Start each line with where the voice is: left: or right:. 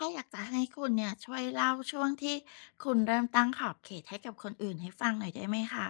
left: ก็อยากจะให้คุณเนี่ยช่วยเล่าช่วงที่คุณเริ่มตั้งขอบเขตให้กับคนอื่นให้ฟังหน่อยได้ไหมคะ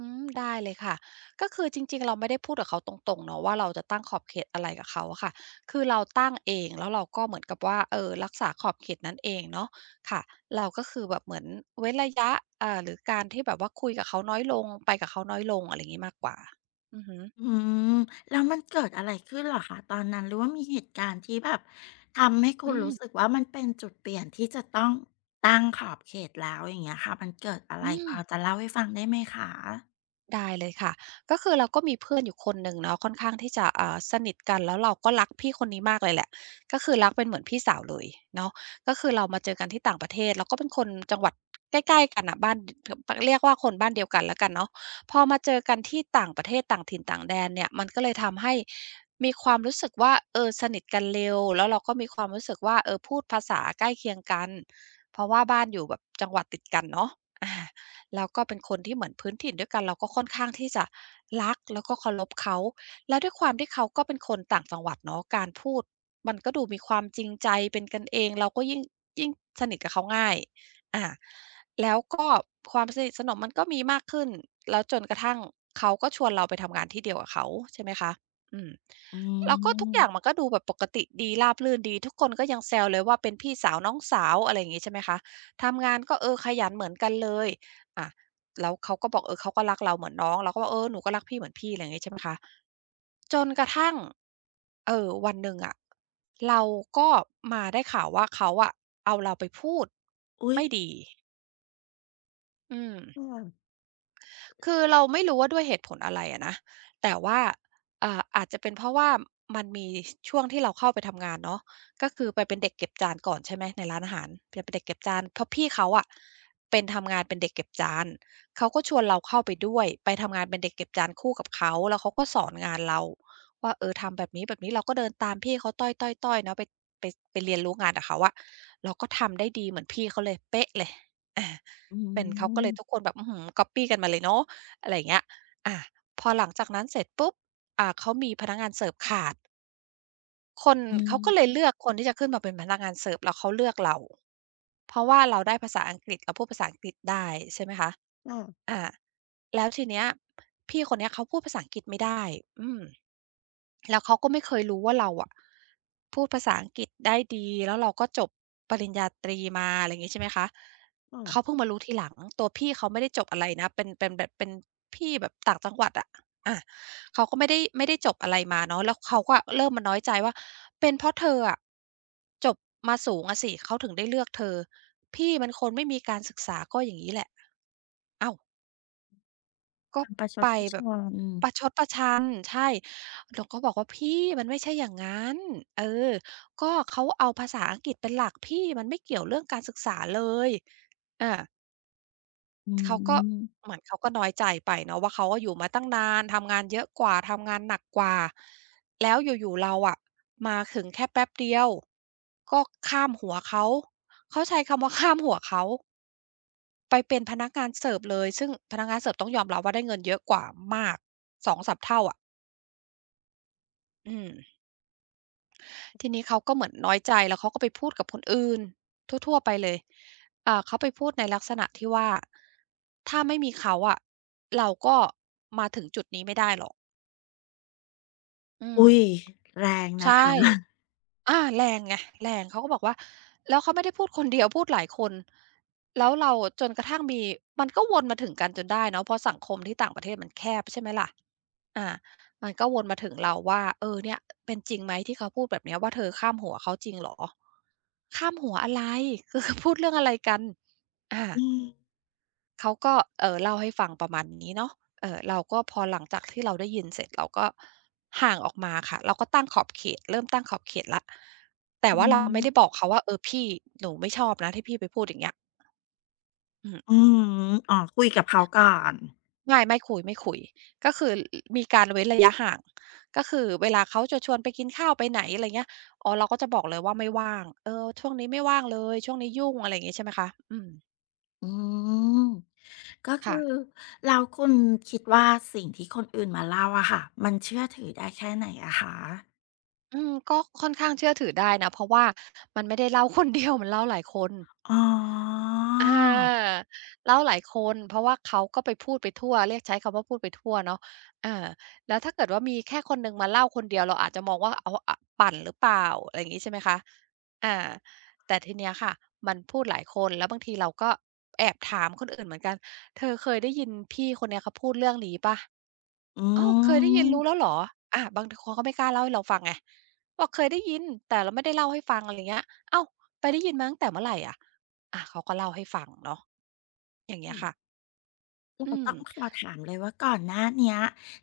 right: อืมได้เลยค่ะก็คือจริงๆเราไม่ได้พูดกับเขาตรงๆเนาะว่าเราจะตั้งขอบเขตอะไรกับเขาอะค่ะคือเราตั้งเองแล้วเราก็เหมือนกับว่ารักษาขอบเขตนั้นเองเนาะค่ะเราก็คือแบบเหมือนเว้นระยะหรือการที่แบบว่าคุยกับเขาน้อยลงไปกับเขาน้อยลงอะไรงี้มากกว่าอือฮึ
left: อืมแล้วมันเกิดอะไรขึ้นเหรอคะตอนนั้นหรือว่ามีเหตุการณ์ที่แบบทำให้คุ
right: อื
left: ณรู้สึก
right: ม
left: ว่ามันเป็นจุดเปลี่ยนที่จะต้องตั้งขอบเขตแล้วอย่างเงี้ยค่ะมันเกิดอะไร
right: อื
left: พ
right: ม
left: อจะเล่าให้ฟังได้ไหมคะ
right: ได้เลยค่ะก็คือเราก็มีเพื่อนอยู่คนหนึ่งเนาะค่อนข้างที่จะสนิทกันแล้วเราก็รักพี่คนนี้มากเลยแหละก็คือรักเป็นเหมือนพี่สาวเลยเนาะก็คือเรามาเจอกันที่ต่างประเทศเราก็เป็นคนจังหวัดใกล้ๆกันอ่ะบ้านเรียกว่าคนบ้านเดียวกันแล้วกันเนาะพอมาเจอกันที่ต่างประเทศต่างถิ่นต่างแดนเนี่ยมันก็เลยทำให้มีความรู้สึกว่าเออสนิทกันเร็วแล้วเราก็มีความรู้สึกว่าเออพูดภาษาใกล้เคียงกันเพราะว่าบ้านอยู่แบบจังหวัดติดกันเนาะอา แล้วก็เป็นคนที่เหมือนพื้นถิ่นด้วยกันเราก็ค่อนข้างที่จะรักแล้วก็เคารพเขาแล้วด้วยความที่เขาก็เป็นคนต่างจังหวัดเนาะการพูดมันก็ดูมีความจริงใจเป็นกันเองเราก็ยิ่งสนิทกับเขาง่ายอาแล้วก็ความสนิทสนมมันก็มีมากขึ้นแล้วจนกระทั่งเขาก็ชวนเราไปทำงานที่เดียวกับเขาใช่ไหมคะอืม
left: อื
right: แล้วก็ทุกอย่างมั
left: ม
right: นก็ดูแบบปกติดีราบรื่นดีทุกคนก็ยังแซวเลยว่าเป็นพี่สาวน้องสาวอะไรอย่างงี้ใช่ไหมคะทำงานก็เออขยันเหมือนกันเลย อะแล้วเขาก็บอกเออเขาก็รักเราเหมือนน้องเราก็บอกเออหนูก็รักพี่เหมือนพี่อะไรอย่างงี้ใช่ไหมคะจนกระทั่งวันหนึ่งอะเราก็มาได้ข่าวว่าเขาอะเอาเราไปพูด
left: อุ๊ย
right: ไม่ดีอืม
left: ค่ะ
right: คือเราไม่รู้ว่าด้วยเหตุผลอะไรอะนะแต่ว่าอาจจะเป็นเพราะว่ามันมีช่วงที่เราเข้าไปทำงานเนาะก็คือไปเป็นเด็กเก็บจานก่อนใช่ไหมในร้านอาหารไปเป็นเด็กเก็บจานเพราะพี่เขาอะเป็นทำงานเป็นเด็กเก็บจานเขาก็ชวนเราเข้าไปด้วยไปทำงานเป็นเด็กเก็บจานคู่กับเขาแล้วเขาก็สอนงานเราว่าเออทำแบบนี้แบบนี้เราก็เดินตามพี่เขาต้อยๆๆเนาะไปไปเรียนรู้งานกับเขาอะเราก็ทำได้ดีเหมือนพี่เขาเลยเป๊ะเลยอา
left: อื
right: เป็นเขาก็เลยทุก
left: ม
right: คนแบบอื้อฮือก๊อบปี้กันมาเลยเนาะอะไรอย่างเงี้ยอาพอหลังจากนั้นเสร็จปุ๊บเขามีพนักงานเสิร์ฟขาดคน
left: อื
right: เขา
left: ม
right: ก็เลยเลือกคนที่จะขึ้นมาเป็นพนักงานเสิร์ฟแล้วเขาเลือกเราเพราะว่าเราได้ภาษาอังกฤษเราพูดภาษาอังกฤษได้ใช่ไหมคะ
left: ค่ะ
right: อาแล้วทีเนี้ยพี่คนเนี้ยเขาพูดภาษาอังกฤษไม่ได้อืม แล้วเขาก็ไม่เคยรู้ว่าเราอะพูดภาษาอังกฤษได้ดีแล้วเราก็จบปริญญาตรีมาอะไรอย่างงี้ใช่ไหมคะเขา
left: ค่ะ
right: เพิ่งมารู้ทีหลังตัวพี่เขาไม่ได้จบอะไรนะเป็นแบบเป็นพี่แบบต่างจังหวัดอะอาเขาก็ไม่ได้จบอะไรมาเนาะแล้วเขาก็เริ่มมาน้อยใจว่าเป็นเพราะเธออะจบมาสูงอะสิเขาถึงได้เลือกเธอพี่มันคนไม่มีการศึกษาก็อย่างงี้แหละอ้าว
left: ค
right: ก็
left: วามประชด
right: ไป
left: ประช
right: แบบ
left: ัน
right: ประชดประชันใช่เราก็บอกว่าพี่มันไม่ใช่อย่างงั้นเออก็เขาเอาภาษาอังกฤษเป็นหลักพี่มันไม่เกี่ยวเรื่องการศึกษาเลยอา
left: อื
right: เขาก็
left: ม
right: เหมือนเขาก็น้อยใจไปเนาะว่าเขาอะอยู่มาตั้งนานทำงานเยอะกว่าทำงานหนักกว่าแล้วอยู่ๆเราอะมาถึงแค่แป๊บเดียวก็ข้ามหัวเขาเขาใช้คำว่าข้ามหัวเขา ไปเป็นพนักงานเสิร์ฟเลยซึ่งพนักงานเสิร์ฟต้องยอมรับว่าได้เงินเยอะกว่ามากสองสามเท่าอะอืมทีนี้เขาก็เหมือนน้อยใจแล้วเขาก็ไปพูดกับคนอื่นทั่วๆไปเลยเขาไปพูดในลักษณะที่ว่าถ้าไม่มีเขาอะเราก็มาถึงจุดนี้ไม่ได้หรอกอืม
left: อุ๊ยแรงนะ
right: ใช่
left: คะ
right: แรงไงแรงเขาก็บอกว่าแล้วเขาไม่ได้พูดคนเดียวพูดหลายคนแล้วเราจนกระทั่งมีมันก็วนมาถึงกันจนได้เนาะเพราะสังคมที่ต่างประเทศมันแคบใช่ไหมล่ะอามันก็วนมาถึงเราว่าเออเนี่ยเป็นจริงไหมที่เขาพูดแบบเนี้ยว่าเธอข้ามหัวเขาจริงเหรอข้ามหัวอะไรคือ พูดเรื่องอะไรกันอา
left: อืม
right: เขาก็เล่าให้ฟังประมาณนี้เนาะเราก็พอหลังจากที่เราได้ยินเสร็จเราก็ห่างออกมาค่ะ เราก็ตั้งขอบเขตเริ่มตั้งขอบเขตแล้วแต่
left: อื
right: ว่าเราไม่ได้บอ
left: ม
right: กเขาว่าเออพี่หนูไม่ชอบนะที่พี่ไปพูดอย่างเงี้ยอื
left: อื
right: ม
left: มอ๋อคุยกับเขาก่อน
right: ไม่ไม่คุย ก็คืออมีการเว้นระยะห่าง ก็คือเวลาเขาจะชวนไปกินข้าวไปไหนอะไรเงี้ยอ๋อเราก็จะบอกเลยว่าไม่ว่างเออช่วงนี้ไม่ว่างเลยช่วงนี้ยุ่งอะไรอย่างงี้ใช่ไหมคะอืม
left: อืมก็คือ
right: ค่ะ
left: แล้วคุณคิดว่าสิ่งที่คนอื่นมาเล่าอะค่ะมันเชื่อถือได้แค่ไหนอะคะ
right: อืมก็ค่อนข้างเชื่อถือได้นะเพราะว่ามันไม่ได้เล่า คนเดียวมันเล่าหลายคน
left: อ๋อ
right: อาเล่าหลายคนเพราะว่าเขาก็ไปพูดไปทั่วเรียกใช้คำว่าพูดไปทั่วเนาะอาแล้วถ้าเกิดว่ามีแค่คนหนึ่งมาเล่าคนเดียวเราอาจจะมองว่าเอาอะปั่นหรือเปล่าอะไรอย่างงี้ใช่ไหมคะอาแต่ทีเนี้ยค่ะมันพูดหลายคนแล้วบางทีเราก็แอบถามคนอื่นเหมือนกันเธอเคยได้ยินพี่คนเนี้ยเขาพูดเรื่องนี้เปล่า
left: อื
right: อ้าวเคยได้ยิน
left: ม
right: รู้แล้วเหรอบางทคนเขาไม่กล้าเล่าให้เราฟังไงบอกเคยได้ยินแต่เราไม่ได้เล่าให้ฟังอะไรเงี้ยอ้าวไปได้ยินมาตั้งแต่เมื่อไรอะเขาก็เล่าให้ฟังเนาะอย่างเงี้ยค่ะอื
left: เรา
right: ม
left: ต้องขอถามเลยว่าก่อนหน้าเนี้ย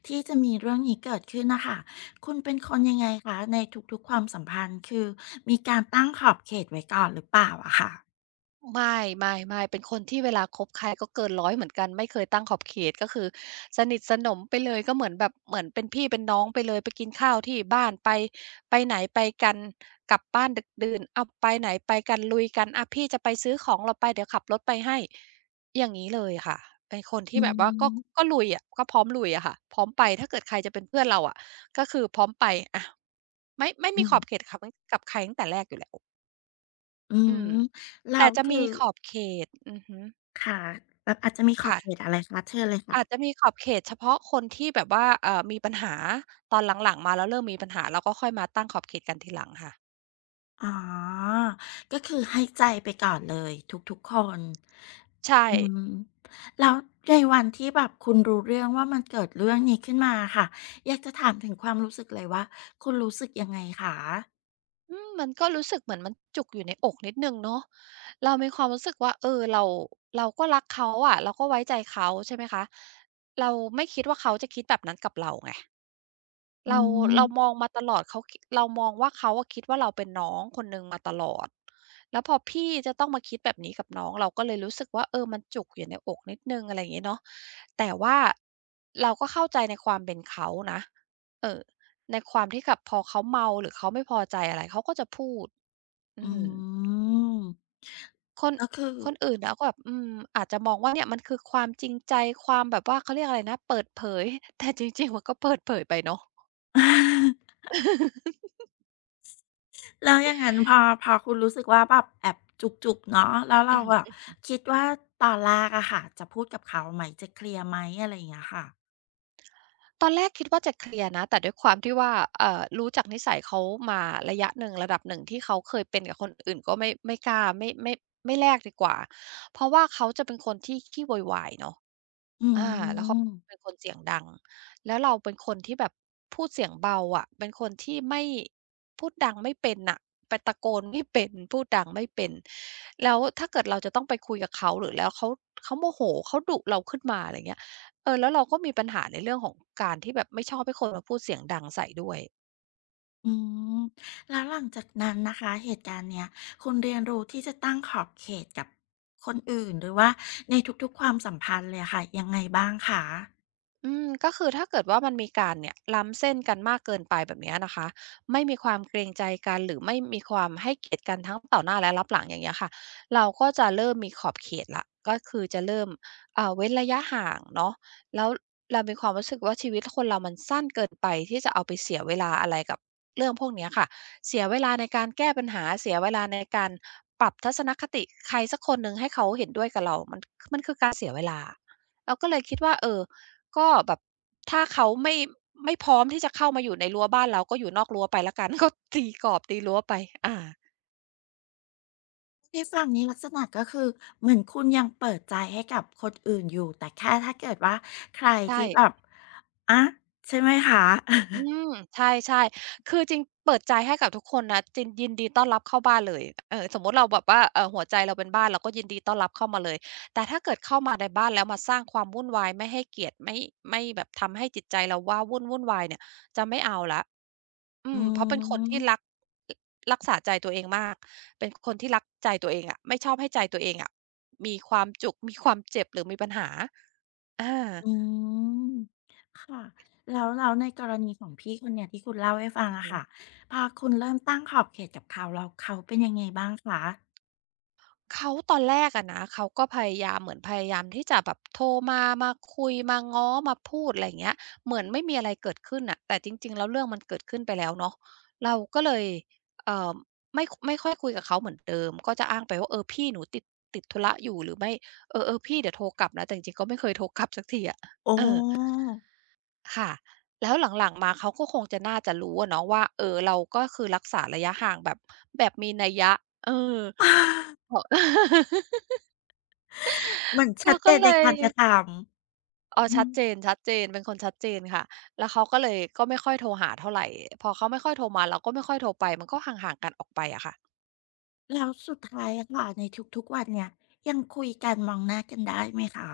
left: ที่จะมีเรื่องนี้เกิดขึ้นน่ะค่ะคุณเป็นคนยังไงคะในทุกๆความสัมพันธ์คือมีการตั้งขอบเขตไว้ก่อนหรือเปล่าอะค่ะ
right: ไม่ไม่ไม่เป็นคนที่เวลาคบใครก็เกินร้อยเหมือนกันไม่เคยตั้งขอบเขตก็คือสนิทสนมไปเลยก็เหมือนแบบเหมือนเป็นพี่เป็นน้องไปเลยไปกินข้าวที่บ้านไหนไปกันกลับบ้านดึกดื่นอ้าวไปไหนไปกันลุยกันอะพี่จะไปซื้อของเราไปเดี๋ยวขับรถไปให้อย่างงี้เลยค่ะเป็นคน
left: อื
right: ที่แบบว่าก็
left: ม
right: ก็ลุยอะก็พร้อมลุยอะค่ะพร้อมไปถ้าเกิดใครจะเป็นเพื่อนเราอะก็คือพร้อมไปอะไม่
left: อื
right: มีข
left: ม
right: อบเขตขกับใครตั้งแต่แรกอยู่แล้ว
left: อื
right: อื
left: ม
right: ม
left: แล้
right: แต่
left: ว
right: จะ
left: คือ
right: มีขอบเขตอือฮึ
left: ค่ะแบบอาจจะมีขอบ
right: ค่ะ
left: เขตอะไรคะเชิญเลยค่ะ
right: อาจจะมีขอบเขตเฉพาะคนที่แบบว่ามีปัญหาตอนหลังๆมาแล้วเริ่มมีปัญหาเราก็ค่อยมาตั้งขอบเขตกันทีหลังค่ะ
left: อ๋อ ก็คือให้ใจไปก่อนเลยทุกๆคน
right: ใช่
left: อืมแล้วในวันที่แบบคุณรู้เรื่องว่ามันเกิดเรื่องนี้ขึ้นมาค่ะอยากจะถามถึงความรู้สึกเลยว่าคุณรู้สึกยังไงคะ
right: อืมมันก็รู้สึกเหมือนมันจุกอยู่ในอกนิดหนึ่งเนาะเรามีความรู้สึกว่าเออเราก็รักเขาอะเราก็ไว้ใจเขาใช่ไหมคะเราไม่คิดว่าเขาจะคิดแบบนั้นกับเราไง
left: อื
right: เรา
left: ม
right: เรามองมาตลอดเขาคิเรามองว่าเขาอะคิดว่าเราเป็นน้องคนหนึ่งมาตลอดแล้วพอพี่จะต้องมาคิดแบบนี้กับน้องเราก็เลยรู้สึกว่าเออมันจุกอยู่ในอกนิดหนึ่งอะไรอย่างงี้เนาะแต่ว่าเราก็เข้าใจในความเป็นเขานะเอ่อในความที่กับพอเขาเมาหรือเขาไม่พอใจอะไรเขาก็จะพูด
left: อ
right: อืม
left: ืม
right: คน
left: ก็คือ
right: คนอื่นน่ะก็แบบอืมอาจจะมองว่าเนี่ยมันคือความจริงใจความแบบว่าเขาเรียกอะไรนะเปิดเผยแต่จริงๆมันก็เปิดเผยไปเนาะ
left: แล้วอย่างนั้นพอพอคุณรู้สึกว่าแบบแอบจุกๆเนาะแล้ว
right: อื
left: เรา
right: อฮึ
left: อะคิดว่าตอนแรกอะค่ะจะพูดกับเขาไหมจะเคลียร์ไหมอะไรอย่างเงี้ยค่ะ
right: ตอนแรกคิดว่าจะเคลียร์นะแต่ด้วยความที่ว่ารู้จักนิสัยเขามาระยะหนึ่งระดับหนึ่งที่เขาเคยเป็นกับคนอื่นก็ไม่ไม่กล้าไม่ไม่ไม่แลกดีกว่าเพราะว่าเขาจะเป็นคนที่ขี้โวยวายเนาะ
left: อื
right: แล้วเขาเป็น
left: ม
right: คนเสียงดังแล้วเราเป็นคนที่แบบพูดเสียงเบาอะเป็นคนที่ไม่พูดดังไม่เป็นน่ะไปตะโกนไม่เป็นพูดดังไม่เป็นแล้วถ้าเกิดเราจะต้องไปคุยกับเขาหรือแล้วเขาโมโหเขาดุเราขึ้นมาอะไรเงี้ยเออแล้วเราก็มีปัญหาในเรื่องของการที่แบบไม่ชอบให้คนมาพูดเสียงดังใส่ด้วย
left: อืมแล้วหลังจากนั้นนะคะเหตุการณ์เนี้ยคุณเรียนรู้ที่จะตั้งขอบเขตกับคนอื่นหรือว่าในทุกๆความสัมพันธ์เลยค่ะยังไงบ้างคะ
right: ก็คือถ้าเกิดว่ามันมีการเนี่ยล้ำเส้นกันมากเกินไปแบบเนี้ยนะคะไม่มีความเกรงใจกันหรือไม่มีความให้เกียรติกันทั้งต่อหน้าและรับหลังอย่างเงี้ยค่ะเราก็จะเริ่มมีขอบเขตละก็คือจะเริ่มเว้นระยะห่างเนาะแล้วเรามีความรู้สึกว่าชีวิตคนเรามันสั้นเกินไปที่จะเอาไปเสียเวลาอะไรกับเรื่องพวกเนี้ยค่ะเสียเวลาในการแก้ปัญหาเสียเวลาในการปรับทัศนคติใครสักคนหนึ่งให้เขาเห็นด้วยกับเรามันคือการเสียเวลาเราก็เลยคิดว่าเออ ก็แบบถ้าเขาไม่พร้อมที่จะเข้ามาอยู่ในรั้วบ้านเราก็อยู่นอกรั้วไปแล้วกัน ก็ตีกรอบตีรั้วไปอา
left: ที่ฟังนี้ลักษณะก็คือเหมือนคุณยังเปิดใจให้กับคนอื่นอยู่แต่แค่ถ้าเกิดว่าใคร
right: ใช่
left: ที่แบบอะใช่ไหมคะ
right: อืมใช่ๆคือจริงเปิดใจให้กับทุกคนนะจินยินดีต้อนรับเข้าบ้านเลยสมมุติเราแบบว่าหัวใจเราเป็นบ้านเราก็ยินดีต้อนรับเข้ามาเลยแต่ถ้าเกิดเข้ามาในบ้านแล้วมาสร้างความวุ่นวายไม่ให้เกียรติไม่แบบทำให้จิตใจเราว้าวุ่นวุ่นวายเนี่ยจะไม่เอาแล้วอื
left: อื
right: มเพราะเป็นคนที่
left: ม
right: รักษาใจตัวเองมากเป็นคนที่รักใจตัวเองอะไม่ชอบให้ใจตัวเองอะมีความจุกมีความเจ็บหรือมีปัญหาอา
left: อืมค่ะแล้วแล้วในกรณีของพี่คนเนี้ยที่คุณเล่าให้ฟัง
right: อือ
left: อะ
right: ฮึ
left: ค่ะพอคุณเริ่มตั้งขอบเขตกับเขาแล้วเขาเป็นยังไงบ้างคะ
right: เขาตอนแรกอะนะเขาก็พยายามเหมือนพยายามที่จะแบบโทรมาคุยมาง้อมาพูดอะไรอย่างเงี้ยเหมือนไม่มีอะไรเกิดขึ้นน่ะแต่จริงๆแล้วเรื่องมันเกิดขึ้นไปแล้วเนาะเราก็เลยเอ่อไม่ค่อยคุยกับเขาเหมือนเดิมก็จะอ้างไปว่าเออพี่หนูติดธุระอยู่หรือไม่เออๆพี่เดี๋ยวโทรกลับนะแต่จริงๆก็ไม่เคยโทรกลับสักทีอะ
left: โอ้
right: เออค่ะแล้วหลังๆมาเขาก็คงจะน่าจะรู้อะเนาะว่าเออเราก็คือรักษาระยะห่างแบบมีนัยยะเออพอ
left: เหมอนชั
right: ก็
left: ดเจ
right: ก็
left: น
right: เล
left: ใน
right: ย
left: การกระทำอื
right: ชั
left: ม
right: ดเจนๆเจนเป็นคนชัดเจนค่ะแล้วเขาก็เลยก็ไม่ค่อยโทรหาเท่าไรพอเขาไม่ค่อยโทรมาเราก็ไม่ค่อยโทรไปมันก็ห่างๆกันออกไปอะค่ะ
left: แล้วสุดท้ายอะค่ะในทุกๆวันเนี่ยยังคุยกันมองหน้ากันได้ไหมคะ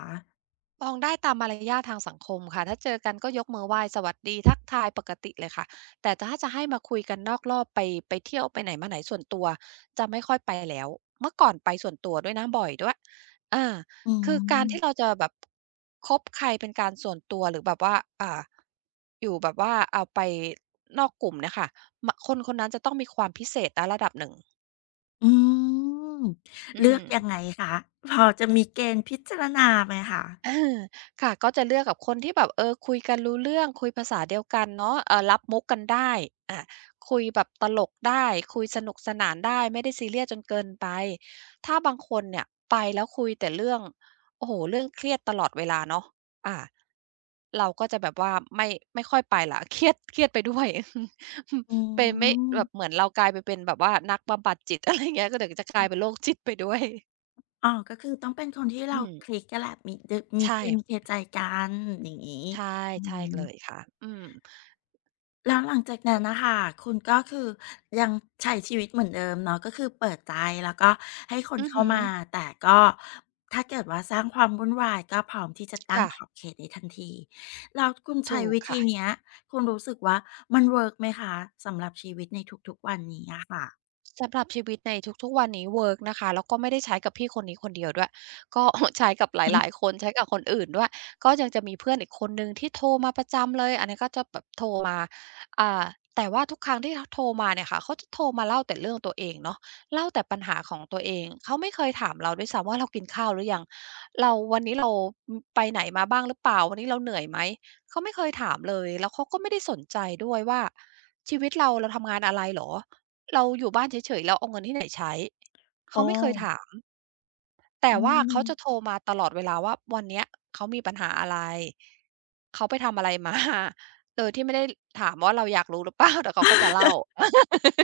right: มองได้ตามมารยาททางสังคมค่ะถ้าเจอกันก็ยกมือไหว้สวัสดีทักทายปกติเลยค่ะแต่ถ้าจะให้มาคุยกันนอกรอบไปเที่ยวไปไหนมาไหนส่วนตัวจะไม่ค่อยไปแล้วเมื่อก่อนไปส่วนตัวด้วยนะบ่อยด้วยอา
left: อื
right: คือการที่เรา
left: ม
right: จะแบบคบใครเป็นการส่วนตัวหรือแบบว่าอ่าอยู่แบบว่าเอาไปนอกกลุ่มเนี่ยค่ะมะคนคนนั้นจะต้องมีความพิเศษนะระดับหนึ่ง
left: อืม
right: อื
left: เลือ
right: ม
left: กยังไงคะพอจะมีเกณฑ์พิจารณาไหมคะ
right: อาค่ะก็จะเลือกกับคนที่แบบเออคุยกันรู้เรื่องคุยภาษาเดียวกันเนาะรับมุกกันได้อาคุยแบบตลกได้คุยสนุกสนานได้ไม่ได้ซีเรียสจนเกินไปถ้าบางคนเนี่ยไปแล้วคุยแต่เรื่องโอ้โฮเรื่องเครียดตลอดเวลาเนาะอาเราก็จะแบบว่าไม่ค่อยไปแล้ว เครียดเครียดไปด้วย
left: อื
right: เป็นไม่แบบเหมื
left: ม
right: อนเรากลายไปเป็นแบบว่านักบำบัดจิต อะไรอย่างเงี้ยก็เดี๋ยวจะกลายเป็นโรคจิตไปด้วย
left: อ๋อ ก็คือต้องเป็นคนที่เรา
right: อืม
left: คลิกกันแหละมีดมีเค
right: ใช่
left: มีเคใจกันอย่างงี้
right: ใช่
left: อื
right: ใช่
left: ม
right: เลยค่ะ อืม
left: แล้วหลังจากนั้นน่ะค่ะคุณก็คือยังใช้ชีวิตเหมือนเดิมเนาะก็คือเปิดใจแล้วก็ให้คน
right: อือ
left: เข้า
right: ฮึ
left: มา แต่ก็ถ้าเกิดว่าสร้างความวุ่นวายก็พร้อมที่จะตั้ง
right: ค่ะ
left: ขอบเขตในทันทีแล้วคุณใช้
right: ถูก
left: วิธี
right: ค่ะ
left: เนี้ยคุณรู้สึกว่ามันเวิร์กไหมคะสำหรับชีวิตในทุกๆวันนี้อะค่ะ
right: สำหรับชีวิตในทุกๆวันนี้เวิร์กนะคะแล้วก็ไม่ได้ใช้กับพี่คนนี้คนเดียวด้วย ก็ใช้กับห
left: อือ
right: ลายๆคนใช้กับคนอื่นด้วยก็ยังจะมีเพื่อนอีกคนหนึ่งที่โทรมาประจำเลยอันนี้ก็จะแบบโทรมาอ่าแต่ว่าทุกครั้งที่เขาโทรมาเนี่ยค่ะเขาจะโทรมาเล่าแต่เรื่องตัวเองเนาะเล่าแต่ปัญหาของตัวเองเขาไม่เคยถามเราด้วยซ้ำว่าเรากินข้าวหรือยังเราวันนี้เราอืมไปไหนมาบ้างหรือเปล่าวันนี้เราเหนื่อยไหมเขาไม่เคยถามเลยแล้วเขาก็ไม่ได้สนใจด้วยว่าชีวิตเราเราทำงานอะไรเหรอ เราอยู่บ้านเฉยๆเราเอาเงินที่ไหนใช้
left: อ๋
right: เขา
left: อ
right: ไม่เคยถาม แต่
left: อื
right: ว่าเขาจะโทร
left: ม
right: มาตลอดเวลาว่าวันเนี้ยเขามีปัญหาอะไร เขาไปทำอะไรมา โดยที่ไม่ได้ถามว่าเราอยากรู้หรือเปล่า แต่เขาก็จะเล่า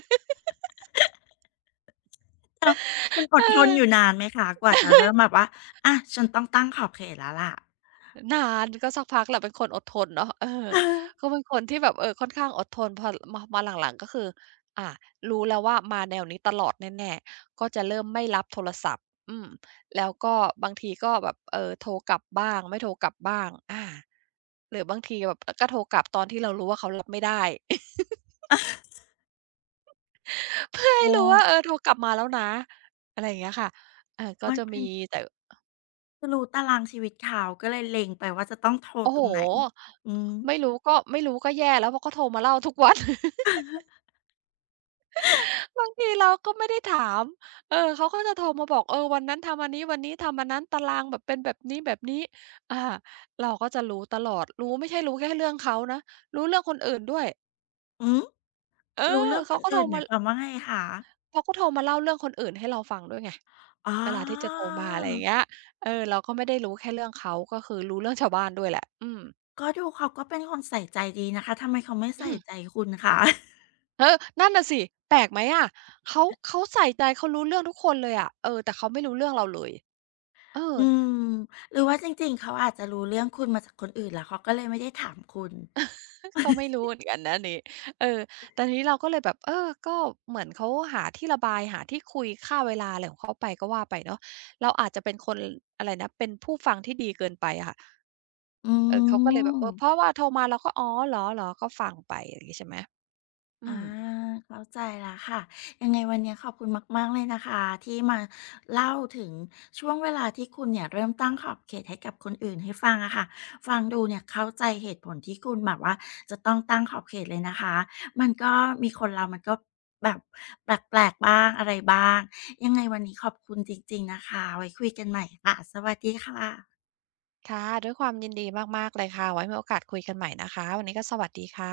left: แล้วคุณอ
right: เ
left: ดทนอยู่
right: ออ
left: นานไหมคะกว่าจะเริ่มแบบว่าอะฉันต้องตั้งขอบเขตแล้วล่ะ
right: นานก็สักพักแหละเป็นคนอดทนเนาะเออ
left: อ
right: ก็เป็นคนที่แบบเออค่อนข้างอดทนพอมาหลังๆก็คืออ่ารู้แล้วว่ามาแนวนี้ตลอดแน่ๆก็จะเริ่มไม่รับโทรศัพท์อืมแล้วก็บางทีก็แบบเออโทรกลับบ้างไม่โทรกลับบ้างอาหรือบางทีแบบอก็โทรกลับตอนที่เรารู้ว่าเขารับไม่ได้ เพื่อ
left: ๋อ
right: ให้รู้ว่าเออโทรกลับมาแล้วนะอะไรอย่างเงี้ยค่ะเออก็
left: มัน
right: จะ
left: เป็
right: มี
left: น
right: แต่
left: รู้ตารางชีวิตเขาก็เลยเล็งไปว่าจะต้องโทร
right: โอ้
left: ต
right: โฮ
left: รงไหนอืม
right: ไม่รู้ก็ไม่รู้ก็แย่แล้วเพราะเขาโทรมาเล่าทุกวัน บางทีเราก็ไม่ได้ถาม เออเขาก็จะโทรมาบอกเออวันนั้นทำอันนี้วันนี้ทำอันนั้นตารางแบบเป็นแบบนี้แบบนี้อาเราก็จะรู้ตลอด ไม่ใช่รู้แค่เรื่องเขานะรู้เรื่องคนอื่นด้วย
left: หือ
right: เออ
left: รู้เรื่องค
right: เขา
left: น
right: ก็โทร
left: อื่นห
right: มา
left: มายความว่าไงคะ
right: เขาก็โทรมาเล่าเรื่องคนอื่นให้เราฟังด้วยไง
left: อ๋อ
right: เวลาที่จะโทรมาอะไรอย่างเงี้ยเออเราก็ไม่ได้รู้แค่เรื่องเขาก็คือรู้เรื่องชาวบ้านด้วยแหละอืม
left: ก็ดูเขาก็เป็นคนใส่ใจดีนะคะทำไมเขาไม่ใส่ใจคุณคะ
right: เออนั่นน่ะสิแปลกไหมอะเขาใส่ใจเขารู้เรื่องทุกคนเลยอะเออแต่เขาไม่รู้เรื่องเราเลยเออ
left: อืมหรือว่าจริงๆ เขาอาจจะรู้เรื่องคุณมาจากคนอื่นแล้วเขาก็เลยไม่ได้ถามคุณ
right: ก็ไม่ รู้เหมือนกันนะอันนี่เออแต่ทีนี้เราก็เลยแบบเออก็เหมือนเขาหาที่ระบายหาที่คุยฆ่าเวลาอะไรของเขาไปก็ว่าไปเนาะเราอาจจะเป็นคนอะไรนะเป็นผู้ฟังที่ดีเกินไปอะค่ะ
left: อื
right: เออเขาก็เลยแบบเออเพ
left: ม
right: ราะว่าโทรมาเราก็อ๋อเหรอๆก็ฟังไปอย่างงี้ใช่ไหมอื
left: อา
right: ม
left: เข้าใจแล้วค่ะยังไงวันนี้ขอบคุณมากๆเลยนะคะที่มาเล่าถึงช่วงเวลาที่คุณเนี่ยเริ่มตั้งขอบเขตให้กับคนอื่นให้ฟังอะค่ะฟังดูเนี่ยเข้าใจเหตุผลที่คุณแบบว่าจะต้องตั้งขอบเขตเลยนะคะมันก็มีคนเรามันก็แบบแปลกๆบ้างอะไรบ้างยังไงวันนี้ขอบคุณจริงๆนะคะไว้คุยกันใหม่ค่ะสวัสดีค่ะ
right: ค่ะด้วยความยินดีมากๆเลยค่ะไว้มีโอกาสคุยกันใหม่นะคะวันนี้ก็สวัสดีค่ะ